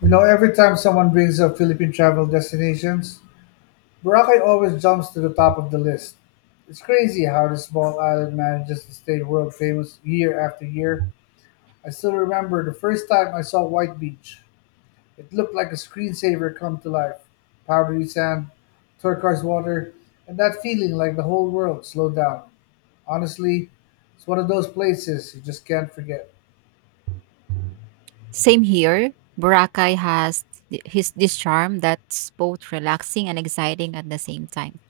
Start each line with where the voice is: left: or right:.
left: You know, every time someone brings up Philippine travel destinations, Boracay always jumps to the top of the list. It's crazy how this small island manages to stay world famous year after year. I still remember the first time I saw White Beach. It looked like a screensaver come to life. Powdery sand, turquoise water, and that feeling like the whole world slowed down. Honestly, it's one of those places you just can't forget.
right: Same here. Boracay has th- his this charm that's both relaxing and exciting at the same time.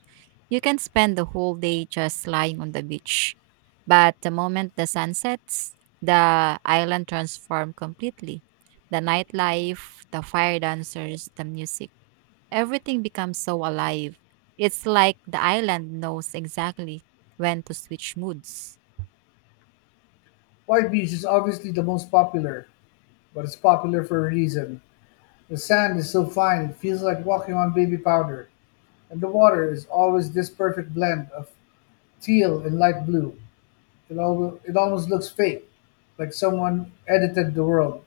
right: You can spend the whole day just lying on the beach, but the moment the sun sets, the island transforms completely. The nightlife, the fire dancers, the music, everything becomes so alive. It's like the island knows exactly when to switch moods.
left: White Beach is obviously the most popular, but it's popular for a reason. The sand is so fine it feels like walking on baby powder, and the water is always this perfect blend of teal and light blue. It almost looks fake, like someone edited the world.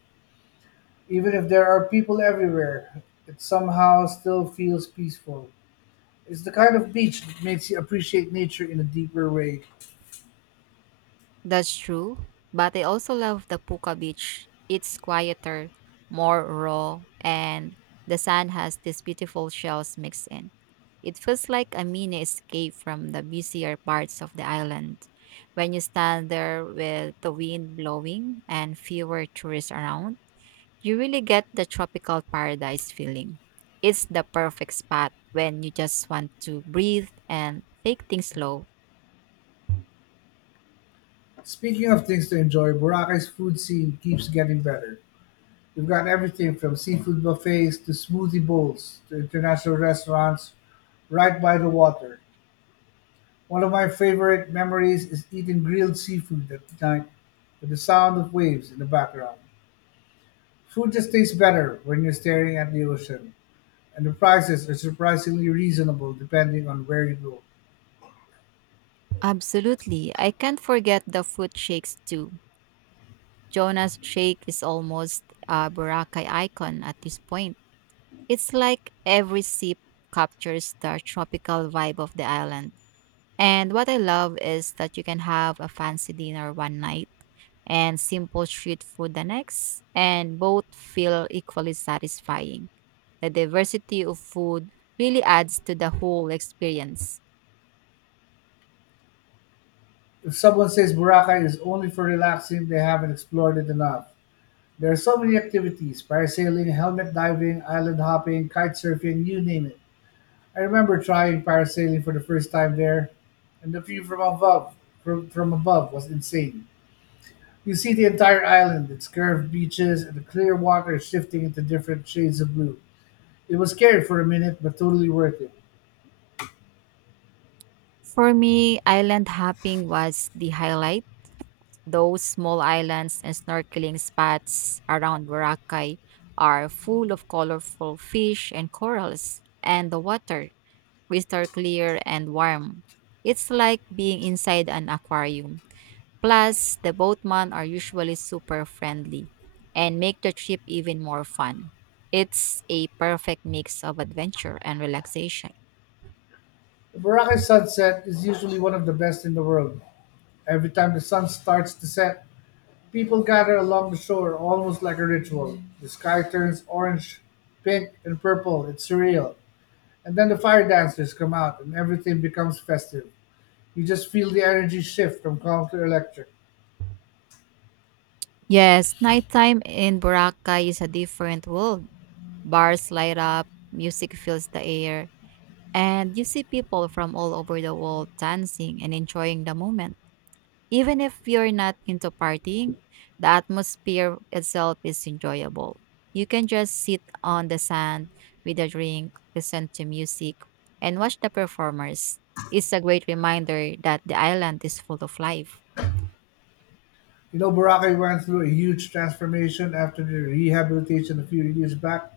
left: Even if there are people everywhere, it somehow still feels peaceful. It's the kind of beach that makes you appreciate nature in a deeper way.
right: That's true, but I also love the Puka Beach. It's quieter, more raw, and the sand has these beautiful shells mixed in. It feels like a mini escape from the busier parts of the island. When you stand there with the wind blowing and fewer tourists around, you really get the tropical paradise feeling. It's the perfect spot when you just want to breathe and take things slow.
left: Speaking of things to enjoy, Boracay's food scene keeps getting better. We've got everything from seafood buffets to smoothie bowls to international restaurants right by the water. One of my favorite memories is eating grilled seafood at night with the sound of waves in the background. Food just tastes better when you're staring at the ocean, and the prices are surprisingly reasonable depending on where you go.
right: Absolutely. I can't forget the foot shakes too. Jonah's shake is almost a Boracay icon at this point. It's like every sip captures the tropical vibe of the island. And what I love is that you can have a fancy dinner one night and simple street food the next, and both feel equally satisfying. The diversity of food really adds to the whole experience.
left: If someone says Boracay is only for relaxing, they haven't explored it enough. There are so many activities: parasailing, helmet diving, island hopping, kite surfing, you name it. I remember trying parasailing for the first time there, and the view from above from above was insane. You see the entire island, its curved beaches, and the clear water shifting into different shades of blue. It was scary for a minute, but totally worth it.
right: For me, island hopping was the highlight. Those small islands and snorkeling spots around Boracay are full of colorful fish and corals, and the water, crystal clear and warm. It's like being inside an aquarium. Plus, the boatmen are usually super friendly and make the trip even more fun. It's a perfect mix of adventure and relaxation.
left: The Boracay sunset is usually one of the best in the world. Every time the sun starts to set, people gather along the shore almost like a ritual. The sky turns orange, pink, and purple. It's surreal. And then the fire dancers come out, and everything becomes festive. You just feel the energy shift from calm to electric.
right: Yes, nighttime in Boracay is a different world. Bars light up, music fills the air, and you see people from all over the world dancing and enjoying the moment. Even if you're not into partying, the atmosphere itself is enjoyable. You can just sit on the sand with a drink, listen to music, and watch the performers. It's a great reminder that the island is full of life.
left: You know, Boracay went through a huge transformation after the rehabilitation a few years back,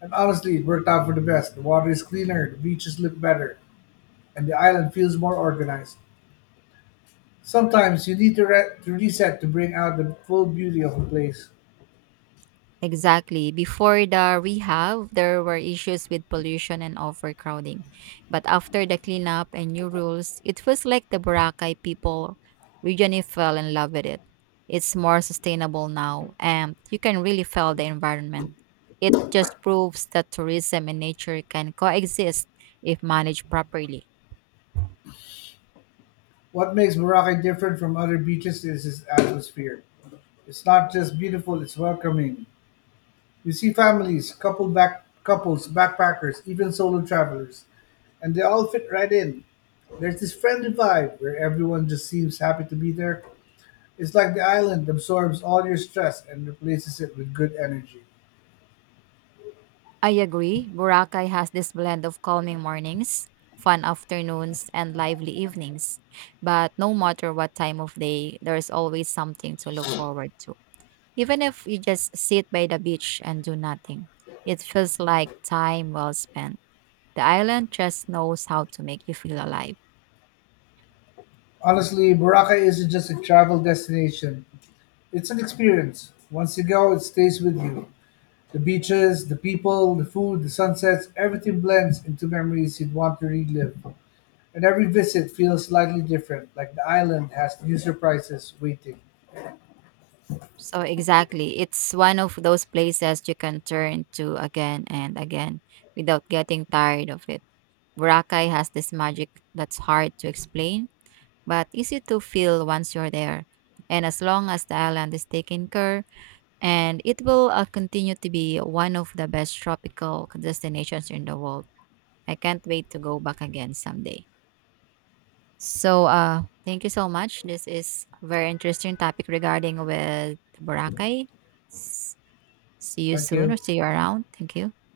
left: and honestly, it worked out for the best. The water is cleaner, the beaches look better, and the island feels more organized. Sometimes you need to, re- to reset to bring out the full beauty of a place.
right: Exactly. Before the rehab, there were issues with pollution and overcrowding. But after the cleanup and new rules, it feels like the Boracay people regionally fell in love with it. It's more sustainable now, and you can really feel the environment. It just proves that tourism and nature can coexist if managed properly.
left: What makes Boracay different from other beaches is its atmosphere. It's not just beautiful, it's welcoming. You see families, couples, backpackers, even solo travelers, and they all fit right in. There's this friendly vibe where everyone just seems happy to be there. It's like the island absorbs all your stress and replaces it with good energy.
right: I agree. Boracay has this blend of calming mornings, fun afternoons, and lively evenings. But no matter what time of day, there's always something to look forward to. Even if you just sit by the beach and do nothing, it feels like time well spent. The island just knows how to make you feel alive.
left: Honestly, Boracay isn't just a travel destination, it's an experience. Once you go, it stays with you. The beaches, the people, the food, the sunsets, everything blends into memories you'd want to relive. And every visit feels slightly different, like the island has new surprises waiting.
right: So, exactly. It's one of those places you can turn to again and again without getting tired of it. Boracay has this magic that's hard to explain but easy to feel once you're there. And as long as the island is taken care, and it will continue to be one of the best tropical destinations in the world. I can't wait to go back again someday. So, thank you so much. This is a very interesting topic regarding with Boracay. S- See you
left: Thank
right: soon or
left: you.
right: see you around. Thank you.